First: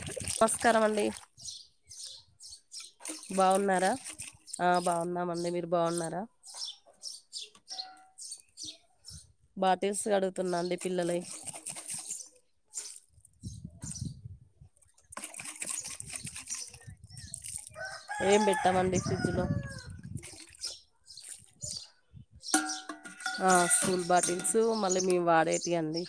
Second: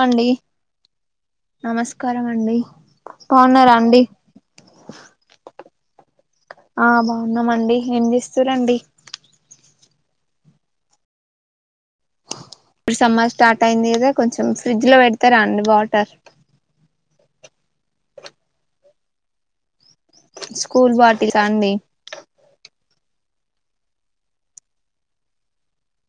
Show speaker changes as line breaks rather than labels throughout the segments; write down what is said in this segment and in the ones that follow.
అండి
నమస్కారం అండి
నమస్కారం అండి
బాగున్నారా ఆ బాగున్నామండి మీరు బాన్నారా
ఆ బాగున్నామండి ఏం చేస్తురండి
బాటస్ కడుగుతున్నాండి పిల్లలు
ఇప్పుడు సమ్మర్ స్టార్ట్ అయింది కదా కొంచెం ఫ్రిడ్జ్ లో పెడతారా అండి వాటర్
ఏం పెట్టామండి ఫ్రిడ్జ్లో
స్కూల్ పార్టీ కా అండీ
ఆ స్కూల్ బాటిల్స్ మళ్ళీ మేము వాడేటి అండి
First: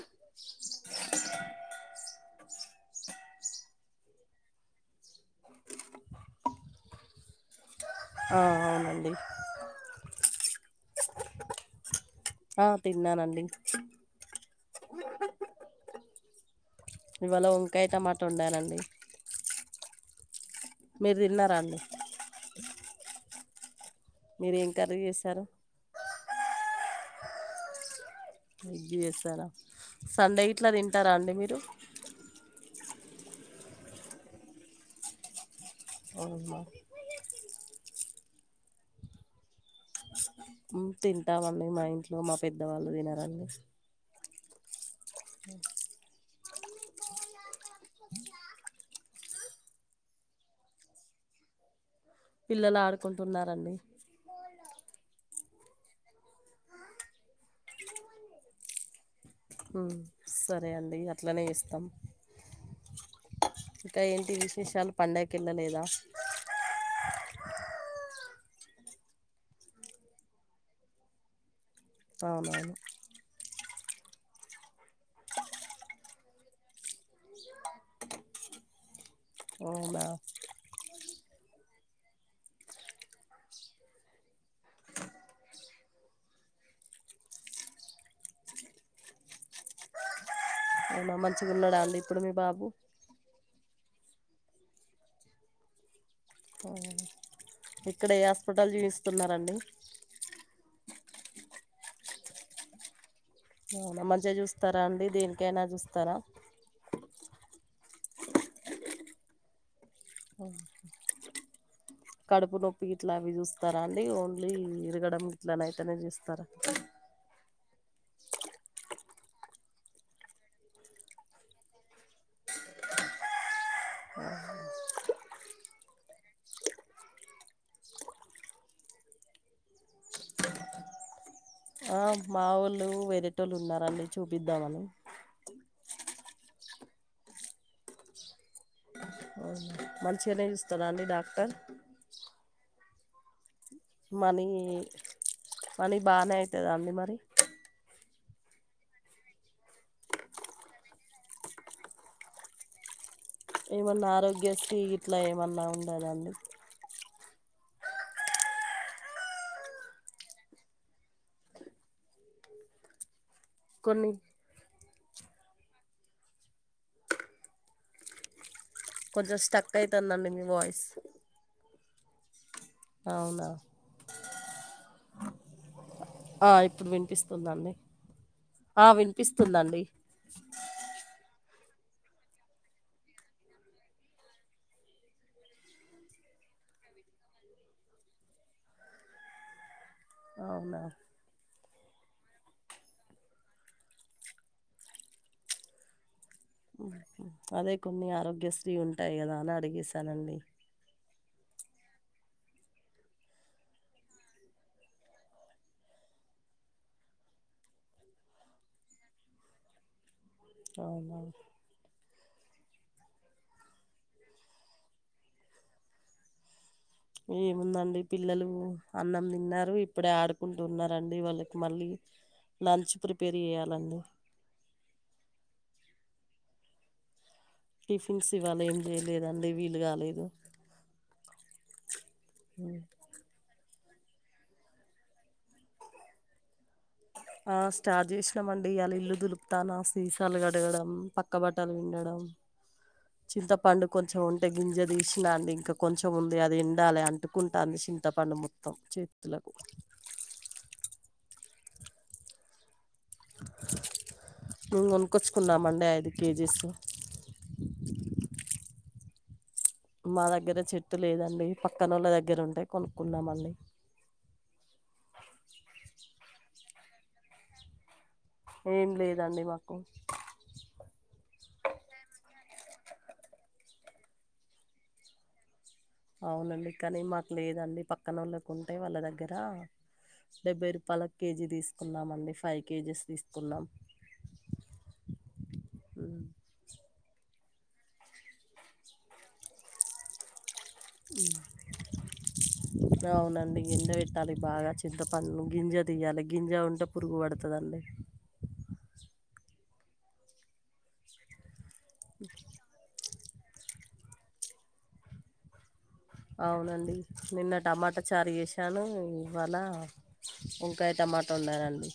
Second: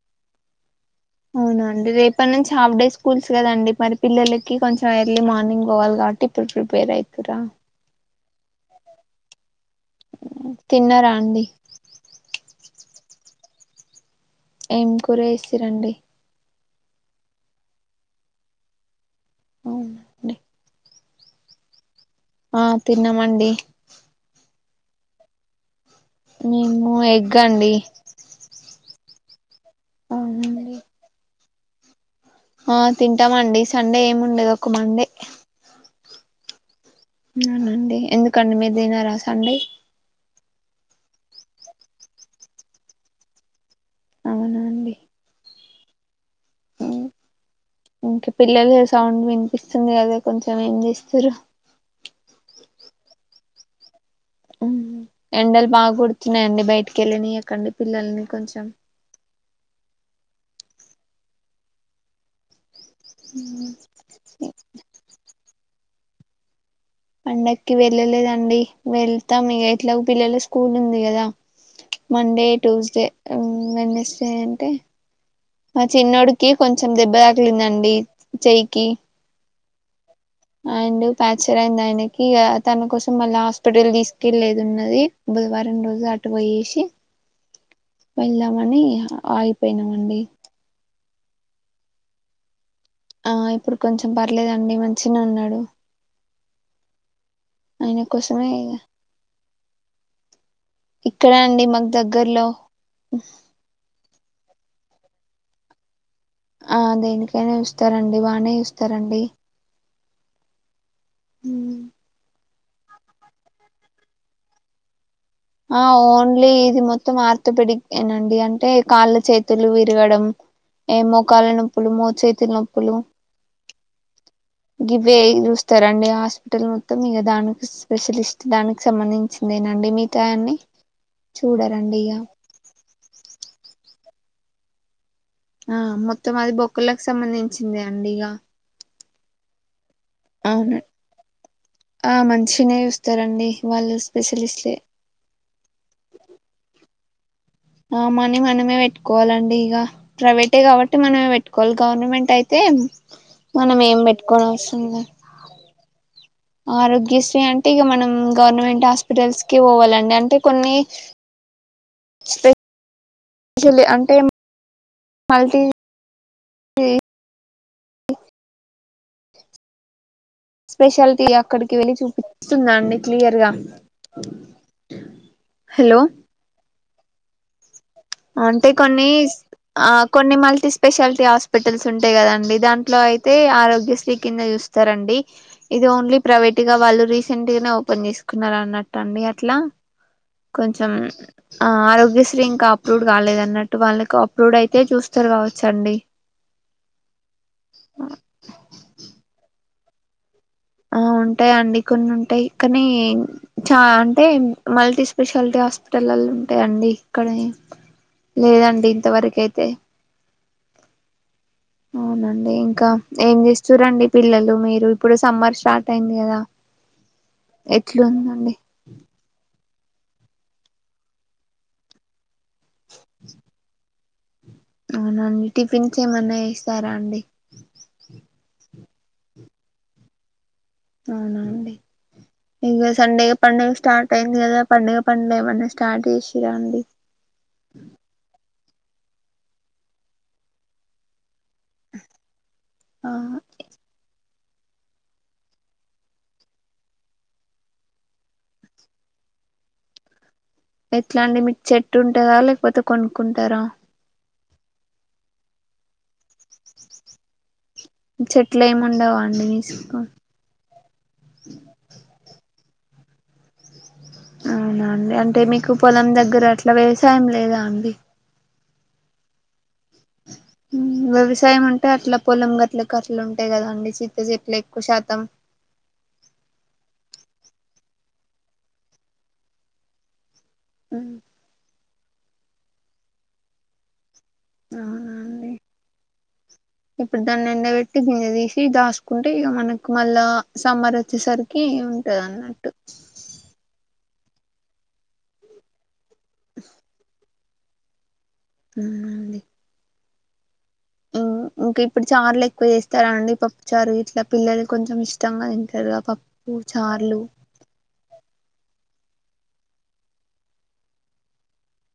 అవునండి రేపటి నుంచి హాఫ్ డే స్కూల్స్ కదండి మరి పిల్లలకి కొంచెం ఎర్లీ మార్నింగ్ పోవాలి కాబట్టి ఇప్పుడు ప్రిపేర్ అయితురా
ఆ అవునండి
తిన్నారా అండి
ఆ తిన్నానండి
ఏం కూర ఎస్సీరండి
ఇవాళ వంకాయ్ టమాట ఉండానండి
అవునండి
మీరు తిన్నారా అండి
ఆ తిన్నామండి
మీర్ ఏం కర్రీ చేశారు
మేము ఎగ్గండి
ఎగ్ చేస్తారా సండే ఇట్లా తింటారా అండి మీరు
ఆ తింటామండి సండే ఏం ఉండేదు ఒక మండే
అవు
అవునండి ఎందుకండి మీర్ తినారా సండే
తింటామన్నడి మా ఇంట్లో మా పెద్దవాళ్ళు దినరడి
అవునా అండి ఇంక పిల్లలేస్ సౌండ్ వినిపిస్తుంది కదా కొంచం ఏం చేస్తరు?
పిల్లలు ఆడుకుంటున్నారండి
ఎండలు బాగా కుడుతున్నాయండి బయటికి వెళ్ళినీయకండి పిల్లల్ని కొంచెం
సరే అండి అట్లనే ఇస్తం ఇంకా ఏంటి విశేషాలు పండగకి వెళ్ళలేదా?
పండక్కి వెళ్ళలేదండి వెళ్తాం ఇగ ఎట్లాగో పిల్లల స్కూల్ ఉంది కదా మండే
అవునవును
ట్యూస్డే మా చిన్నోడికి కొంచెం దెబ్బ తగిలిందండి చెయ్యికి
అవునా
అండ్ ఫ్యాక్చర్ అయింది ఆయనకి తన కోసం మళ్ళా హాస్పిటల్ తీసుకెళ్లేదున్నది బుధవారం రోజు అటు పోయేసి వెళ్దామని ఆగిపోయినామండి.
ఔనా మంచిగున్నడా అండి ఇప్పుడు మీ బాబు
ఆ ఇప్పుడు కొంచెం పర్లేదండి మంచిగనే ఉన్నాడు
ఉమ్
ఆయన
ఇక్కడ ఏ
కోసమే
హాస్పిటల్ చీవిస్తున్నారండి
ఇక్కడే అండి మాకు దగ్గర్లో
అవునా మంచిగ చూస్తారా అండి దేనికైనా చూస్తారా
ఆ దేనికైనే చూస్తారండి బానే చూస్తారండి ఉమ్
కడుపు నొప్పి ఇట్లా అవి చూస్తారా అండి ఓన్లీ విరగడం
ఆ ఓన్లీ ఇది మొత్తం ఆర్థోపెడిక్ ఏనండి అంటే కాళ్ళు చేతులు విరగడం ఏ మోకాళ్ళ నొప్పులు మోచేతి నొప్పులు గివే చూస్తారండి హాస్పిటల్ మొత్తం ఇక దానికి స్పెషలిస్ట్ దానికి సంబంధించిందేనండి మీ తాన్ని చూడర్
మా వొళ్ళు వేరేటోళ్ళు ఉన్నారండి చూపిద్దమని
ఆ మొత్తం అది బొక్కులకు సంబంధించిందే అండి ఇగ
అవున మంచిగానే చూస్తదా అండి డాక్టర్
తరండి
మనీ మనీ బానే అయితాదా అండి మరి
ఆ మనీ మనమే పెట్టుకోవాలండి ఇక ప్రైవేటే కాబట్టి మనమే పెట్టుకోవాలి గవర్నమెంట్ అయితే మనం ఏం
ఏమన్నా
పెట్టుకోని
ఆరోగ్య శ్రీ
అవసరం లే
ఇట్లా ఏమన్నా ఉండదా అండి
ఆరోగ్యశ్రీ అంటే ఇక మనం గవర్నమెంట్ హాస్పిటల్స్కే పోవాలండి అంటే కొన్ని స్పే షలి
కొన్ని
అంటే మల్టీ
కొంచెం స్టక్ అయితాందండి మీ వాయిస్
స్పెషాలిటీ అక్కడికి వెళ్ళి చూపి వస్తుందా అండి
అవునా
క్లియర్గా హలో
పిస్తుందండి
అంటే కొన్ని ఆ కొన్ని మల్టీ స్పెషాలిటీ హాస్ హాస్పిటల్స్ ఉంటాయి కదండి దాంట్లో అయితే ఆరోగ్యశ్రీ కింద చూస్తారండి ఇది ఓన్లీ ప్రైవేట్ గా వాళ్ళు రీసెంట్ గానే ఓపెన్ చేసుకున్నారు అన్నట్టు అండి అట్లా
అవునా
కొంచెం ఆరోగ్యశ్రీ ఇంకా అప్లూడ్ కాలేదు అన్నట్టు వాళ్ళకు అప్లూడ్ అయితే చూస్తారు కావచ్చండి
అదే కొన్ని ఆరోగ్య శ్రీ ఉంటాయి కదా అని అడిగేసా తనండి
ఆ ఉంటాయిండి కొన్ని ఉంటాయి కానీ చా అంటే మల్టీ స్పెషాలిటీ హాస్పిటలల్లో ఉంటాయండి ఇక్కడ లేదండి ఇంతవరకైతే
అవునా
అవునండి ఇంకా ఏం చేస్తూర్రండి పిల్లలు మీరు ఇప్పుడు సమ్మర్ స్టార్ట్ అయింది కదా
ఏముందండి పిల్లలు
ఎట్లుందండి
అన్నం తిన్నారు ఇ ఇప్పుడే ఆడుకుంటు ఉన్నారండి వాళ్ళకి మళ్ళీ లంచ్ ప్రిపేర్ చేయ్యాలండి
అవునండి టిఫిన్స్ ఏమన్నా చేస్తారా అండి
టిఫిన్స్ ఇవ్వాలేం చేయలేదండీ వీలు కాలేదు
అవునా అండి ఇంగ సండే పండగ స్టార్ట్ అయింది కదా పండుగ పనులు ఏమన్నా స్టార్ట్ చేసింరా అండి
ఆ స్టార్ చేసినమండి ఇయల ఇల్లు దులుపుతానా సీసాలు కడగడం పక్ పక్క బట్టలు విండడం
ఆ
చింతపండు కొంచెం ఉం పంట గింజ తీసినాండి ఇంక కొంచెం ఉంది అది ఎండాలి అంటుకుంటంది చింతపండు మొత్తం చేతులకు
ఎట్లా అంటడి మీకు చెట్టు ఉంటదా లేకపోతే కొనుక్కుంటారా
మేము కొనుక్కొచ్చుకున్నామండి ఐదు కేజీస్
చెట్లు ఏమి ఉండవా అండి మీకు
మా దగ్గర చెట్టు లేదండి పక్కనోళ్ళ దగ్గర ఉండే కొనుక్కున్నామండి
అవునాండి అంటే మీకు పొలం దగ్గర అట్లా వ్యవసాయం లేదా అండి
ఏం లేదండి మాకు
వ్యవసాయం ఉంటే అట్లా పొలంగట్ గట్ల ఉంటాయి కదా అండి చింత చెట్లు ఎక్కువ శాతం
అవునండి కానీ మాకు లేదండి పక్కనోళ్ళకు ఉంటే వాళ్ళ దగ్గర డెబ్బై రూపాయలకు కేజీ తీసు కున్నామండి ఫైవ్ కేజెస్ తీసుకున్నాం
అవునా అండి
ఉమ్.
ఇప్పుడు దాన్ని ఎండ పెట్టి గింజ తీసి దాసుకుంటే ఇగ మనకు మళ్ళా సమ్మార్ వచ్చేసరికి ఉంటది అన్నట్టు
ట్టాలి బాగా చింతపండ్లు గింజ తీయాలి గింజ ఉంటే పురుగు పడ్ డుతది అండి
హు అండి ఇంకా ఇప్పుడు చార్లు ఎక్కువ చేస్ స్తారా అండి పప్పు చారు గిట్లా పిల్లలు కొంచెం ఇష్టంగా తింటారుగ
అవునండి నిన్న టమాటా చా చారు చేసాను ఇవాళ వంకాయి టమాటా వండనండీ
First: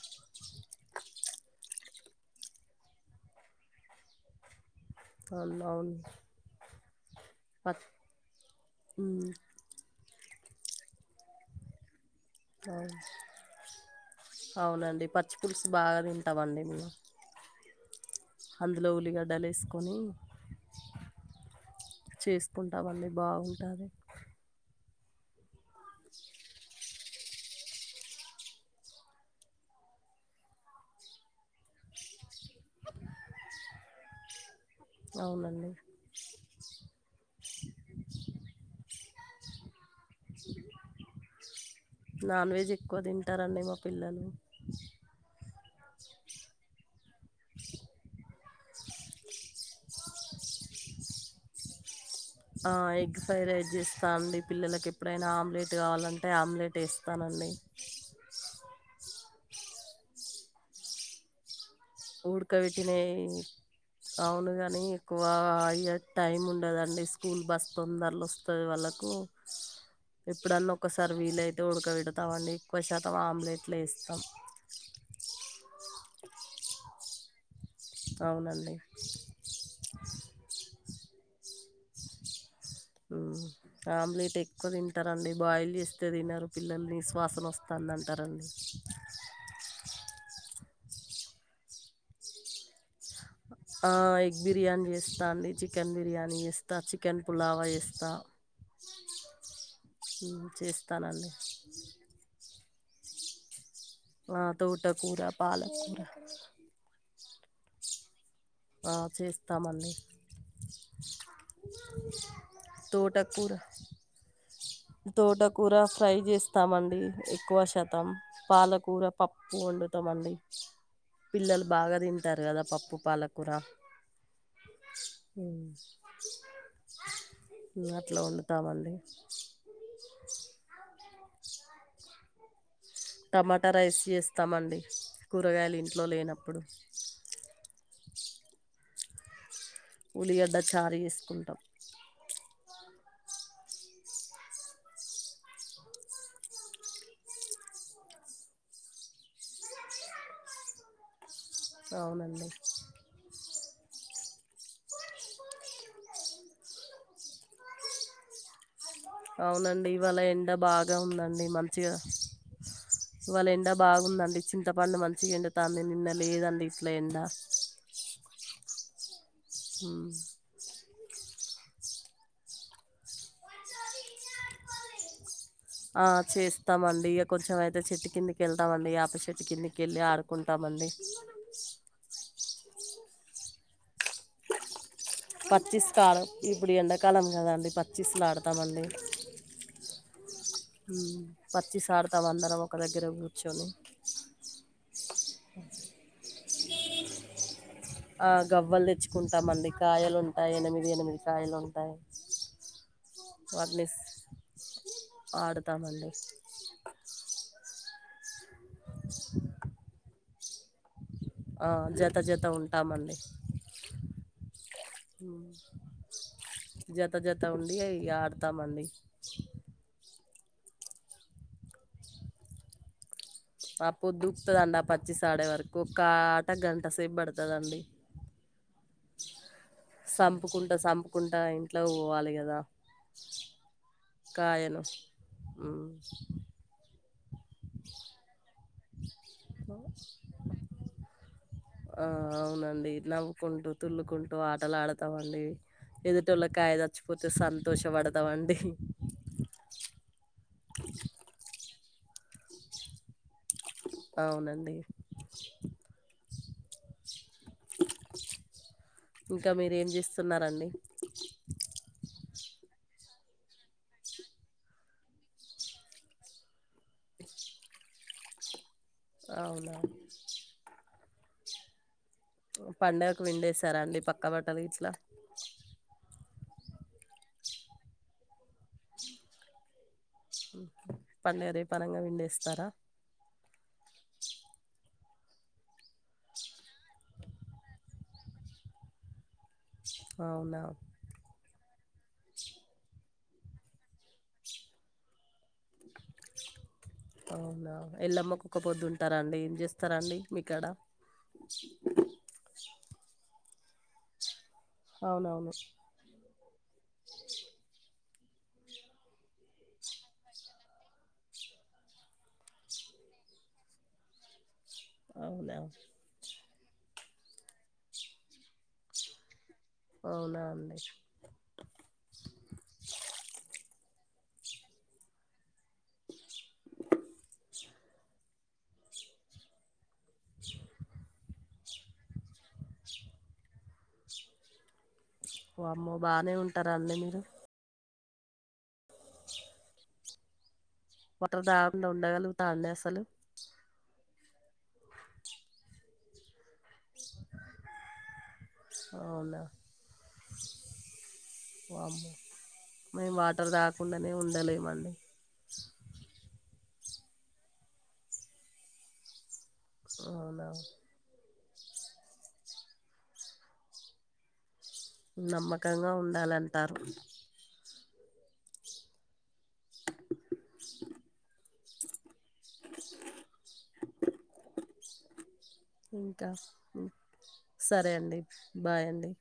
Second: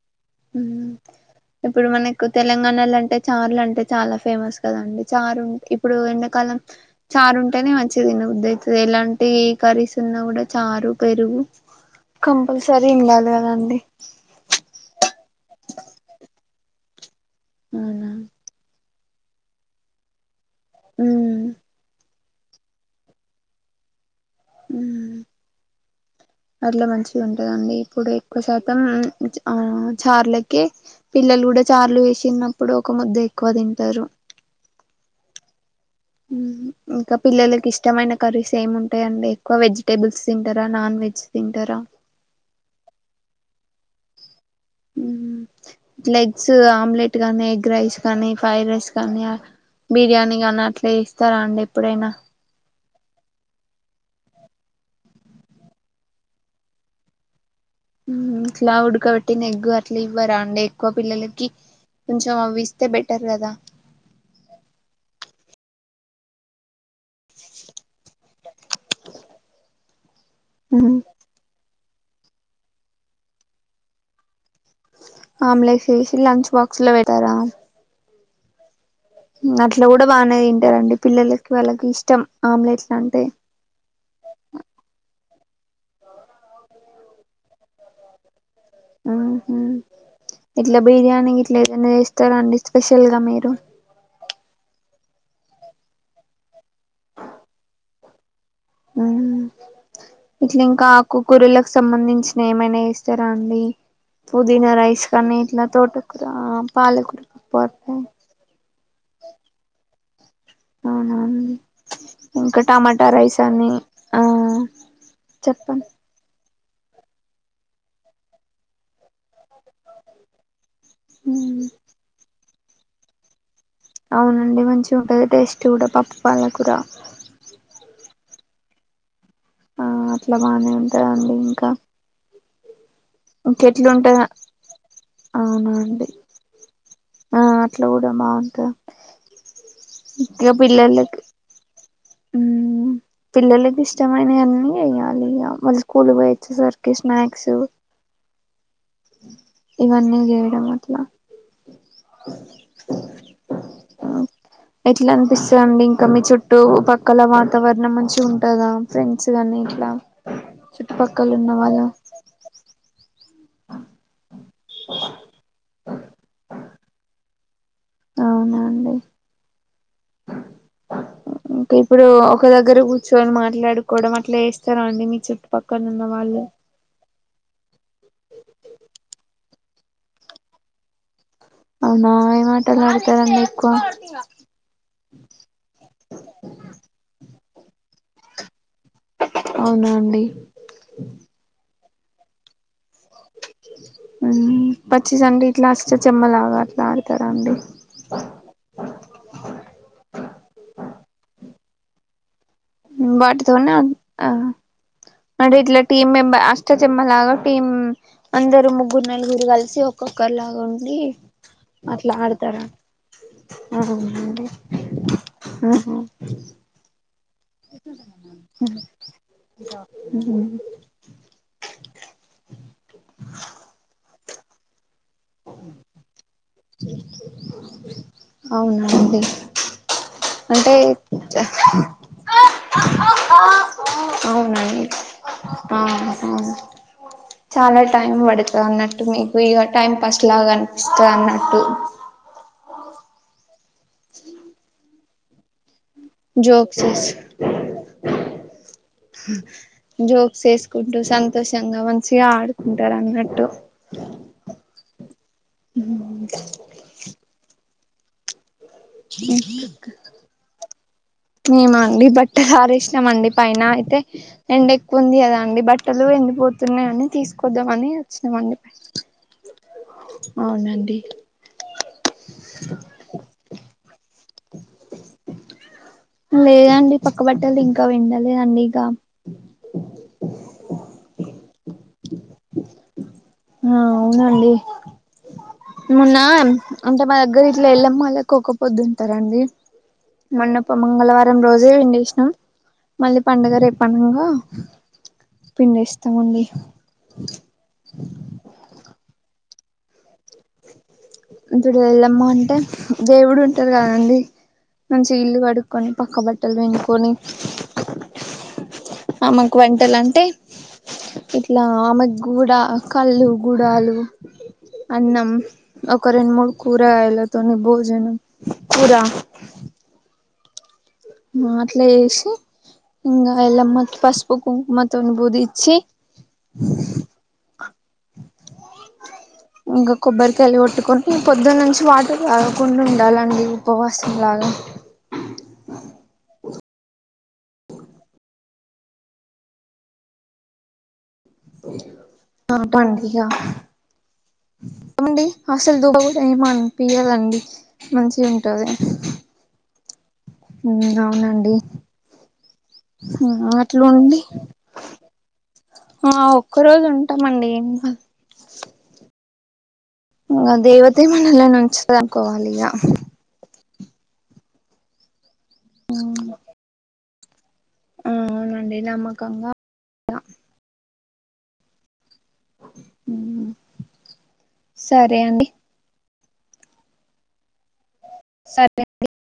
ఇప్పుడు మనకు తెలంగాణలో అంటే చారులు అంటే చాలా ఫేమస్ కదండి చారు ఇప్పుడు
అవునవును.
ఎండకాలం చారు ఉంటేనే
పచ్
మంచిదినబుద్ది అవుతది ఎలాంటి
హ్మ్.
కరీస్ ఉన్నా కూడా చారు పెరుగు కంపల్సరీ
అవును.
ఉండాలి కదాండి ప్చ్.
ఫ్రూట్స్ బాగా తింటామండి మేము.
అవునా
అంత్ ఉల్లిగడ్డలేసుకొని.
ఉమ్
చేసుకుంటామండి బాగుంటది.
ఉమ్ పిల్లలు మంచిగా తింటారండి ఇప్పుడు ఎక్కువ శాతం ఆ చార్లకే పిల్లలు కూడా చార్లు చేసిన్నప్పుడు ఒక ముద్ద ఎక్కువ తింటారు.
అవునండి
ఉమ్ ఇంకా ప్ పిల్లలకి ఇష్టమైన కరీస్ ఏం ఉంటా ఎం ఎక్కువ వెజ్. టేబుల్స్ తింటారా నాన్ వెజ్ తింటారా.
నాన్ వెజ్ ఎక్కువ తింటారండి మా పిల్లలు.
ఉమ్ ఇట్లా ఎగ్స్ ఆమ్లెట్ గాని ఎగ్ రైస్ కానీ ఫ్రైడ్ రైస్ కానీ ఆహ్ బిర్యానీ గాని అట్లా చేస్తారా అండి ఎప్పుడైనా.
ఆహ్ ఎగ్ ఫ్రైడ్ రైస్ చేస్తానండి పిల్లలలకు ఎప్పుడైనా ఆమ్లెట్ కావాలంటే ఆమ్లెట్ వేస్తానండి.
ఉమ్ ఇట్లా ఉడకబెట్టిన ఎగ్గు అట్లా ఇవ్వరా అండి ఎక్కువ పిల్లలకి. కొంచెం అవి ఇస్తే బెటర్
ఉడకబెట్టినవి
కదా
అవును గాని ఎక్కువ ఆయిల్. టైమ్ ఉండదండి స్కూల్ బస్ తొందరలో వస్తు వస్తది వాళ్ళకు. ఇప్పుడన్నా ఒకసారి వీలు అయితే ఉడకబెట్ చేతామండి ఎక్కువ శాతం ఆమ్లెట్లే వేస్తాం.
ఆమ్లెట్లు వేసి లంచ్ బాక్స్ లో పెట్టారా.
అవునండి.
అట్లా కూడా బాగానే తింటారండి. పిల్లలకి వాళ్కి ఇష్టం. ఆమ్లెట్స్లు అంటే
ఉమ్. ఆమ్లెట్ ఎక్కువ తింటారండి బాయిల్ చేస్తే తినరు పిల్లలు నిస్ వాసన వస్తుంది అంటారండి.
ఆహ్ ఇట్లా బిర్యానీ ఇట్లా ఏదైనా చేస్తారండి స్పెషల్గా మీరు.
ఆహ్ ఎక్ బిర్యానీ చేస్తా అండి చికెన్ బిర్యానీ చేస్తా చికెన్ పులావ్ చేస్తా
ఉమ్
ఉమ్,
ఇట్లా ఇంకా
చేస్తానండి
ఆకుకూరలకు సంబంధించిన ఏమైనా చేస్తారా అండి.
ఆ,
పుదీనా రైస్
తోటకూర
కనీ ఇట్ల
పాలకూర
తోటకురా పాలకురా. పడుతాయి.
ఆ చేస్తామండి
అవునవున ఇంకా టమాటా రైస్ అని ఆ
తోట కూర
చెప్పండి
ఫ్రైజే స్తామండి ఎక్కువ శతం పాలకూర పప్ ఒండుతమండి
ఉమ్
పిల్లలు బాగా తింటారు గదా పప్పు పాలకూర
అవునండి మంచిగుంటది టేస్ట్
ఉమ్.
గుడా పప్పు పాలకూర
అట్లొండుతామండి
ఆ అట్ల బానే ఉ టదండి ఇంక
టమాటా రైస్ చేస్తామండి
అవునా
కూరగాయలు
అండి
ఇంట్లో లేనప్పుడు
మాక
ఉల్లిగడ్డ చారు చేస్కుంటం
మ్మ్ పిల్లలకి ఇష్టమైనయన్నీ ఎయాలే వాళ్ళు స్కూల్ పోయి ఒచ్చేసరికి స్నాక్స్ ఇవన్నీ జెయడం అట్ల
ఔనండి
ఎట్లనిపిస్తండి ఇంక మీ చుట్టూ పక్కల వాతావర్ణం మంచిగుంటందా
అవునండి ఇవాళ ఎండ బాగా
చుట్టుపక్కల
ఉందండి
ఉన్న వాళ్ళు
మంచిగ ఇవాళ ఎండా బాగుందండి చింతపండు మంచిగ ఎండుతాంది న్న లేదండి ఇట్లో ఎండ
ఔనండి
ఉమ్
ఇంకిప్పుడు ఒక దగ్గర కూర్చోని మాట్లాడుకోడం అట్లేస్తరాండి మీ చుట్
ఆ చేస్తామండి ఇగ కొంచెం ఐతే చెట్టు కిందికి వెళ్తామండి యాప చెట్టు కిందిక్ కెళ్ళి ఆడుకుంటామండి
ఔనా అటలాడతారండి ఎక్కువ
పచ్చిస్‌కి చిస్లాడతామండి
ఔనాండి
హ్మ్. పచ్చిస్ ఆడ్తాం అందరం ఒక దగ్గర కూర్చొని.
ఉమ్ పచ్చిసంటే ఇట్లా అష్ట చెమ్మలాగా అడ్తరాండి
ఆ గవ్వలు తెచ్చుకుంటామండి కాయలుంటాయి ఎనిమిది ఎనిమిది కాయలు ఉం య్
[unintelligible] అంటే ఇట్లా
ఆడతామండి.
టీమ్ మెంబర్, అష్ట చెమ్మలాగా టీమ్. హుమ్మ్ అందర్. ఓ ముగ్గురు, నలుగురు కలిసి ఒకో. కుక్కర్లాగా ఉండి.
ఆ!
అట్లా
జత జత
ఆడతారా.
ఉంటామండి.
ఆహా
జత జత ఉండి ఇగ ఆడతామండి.
ఉహు.
బాపు దుఃఖ్త అండపత్. పచ్చిసాడేవరకు కాట్.
అవునా. హుమ్మ్.
సంపుకుంట, సంపుకుంట, ఇంట్లకీ పోవాలే కదా కాయను
అవునండి
ఉమ్.
ఆహా చాలా టైమ్ వడత. అన్నట్టు మీకు, ఇగా టైం పాస్ లాగా అనిపిస్తది అన్నట్.
ఆ అవునన్. డి నవ్వుకుంటూ. తుల్లుకుంటూ ఆటలాడత్. తావండి.
జోక్స్స్,
సంతోషపడతామండి
జోక్స్ చేేసుకుంటు సంతోషంగా వన్. మంచిగా ఆడుకుంటార్ అన్నట్టు.
అవునండి. ఇంకా మీరు ఏం చేస్తున్నారండి.
నామండి పైన, అయితే ఎండ ఎక్కువ ఉంది కదా అండి, బట్టలు ఎండి పోతున్నాయని తీసుకోద్దామని వచ్చినామండి.
అవునా.
అవునండి
పండుగకు పిండేసార అండి పక్. కబట్టాల ఇట్లా.
లేదండి, పక్కబట్టలు ఇంకా పిండలేదండి ఇగ.
పండగ రేపనంగానే పిండేస్తారా.
ఆ అవునండి, మొన్న అంటే మా దగ్గర ఇట్లా ఎల్లమ్మొల్లకు ఒకపొద్దుఉంటారండి.
అవునా
మొన్నప్ప మంగళవారం రోజు. అదే వెండేష్ణ మళ్ళీ పండుగ రేప్ పండగా పిండి ఇస్తామండి
అవునా ఎల్లమ్మ కుక్క పొద్దుంటారా అండి ఏం చేస్త ఇస్తారండి
ఇడు వెల్లమ్మ అంటే దేవుడు ఇారు కాదండి మంచి ఇల్లు
అవునవును
కట్టుకుని పక్కబట్ తెల్వేన్ పోని ఆమకు వంటలు అంటే ఇట్లా ఆమెకు కూడాూడ కళ్ళు గుడాలు అన్నం
అవునా
ఒక రెండు మూడు కూరా అయలా త ని భోజనం కూరా
అవునాండి
మాట్లా చేసి ఇంకా ఎలమ్మ కి పసుపు కుంకుమతో అనుభూతి ఇ చీ ఇకా కొబ్బరికయలి ఉట్టుకొ పొద్దున్న నుంచి వాటర్ రాాగకుండా ఉండాలండి ఉపవాసంలాగా
ఓ అమ్మో బాగానే ఉంటారు అన్నీ మీరు వాటర్ డ్యామ్ లో ఉండగలుగుతాండ అసలు
ఏమండి అసలు దు ఏముండ్ పియలండి మంచిగా ఉంటది
అవునా
అవునండి
వామ్మో మేము వాటర్
అట్లా
తాగకుండానే
ఉండి
ఉండలేమండి
ఆ ఒక్క రోజు ఉంటామండి ఏ
అవునా
నల్ నంచిదాకోవాల్యా
నమ్మకంగా ఉండాలంటారు
ఆ అవునంది అమ్మకంగా ఇక సరే అండి
ఇంకా సరే అదేండి
సరే
బాయ్ అండి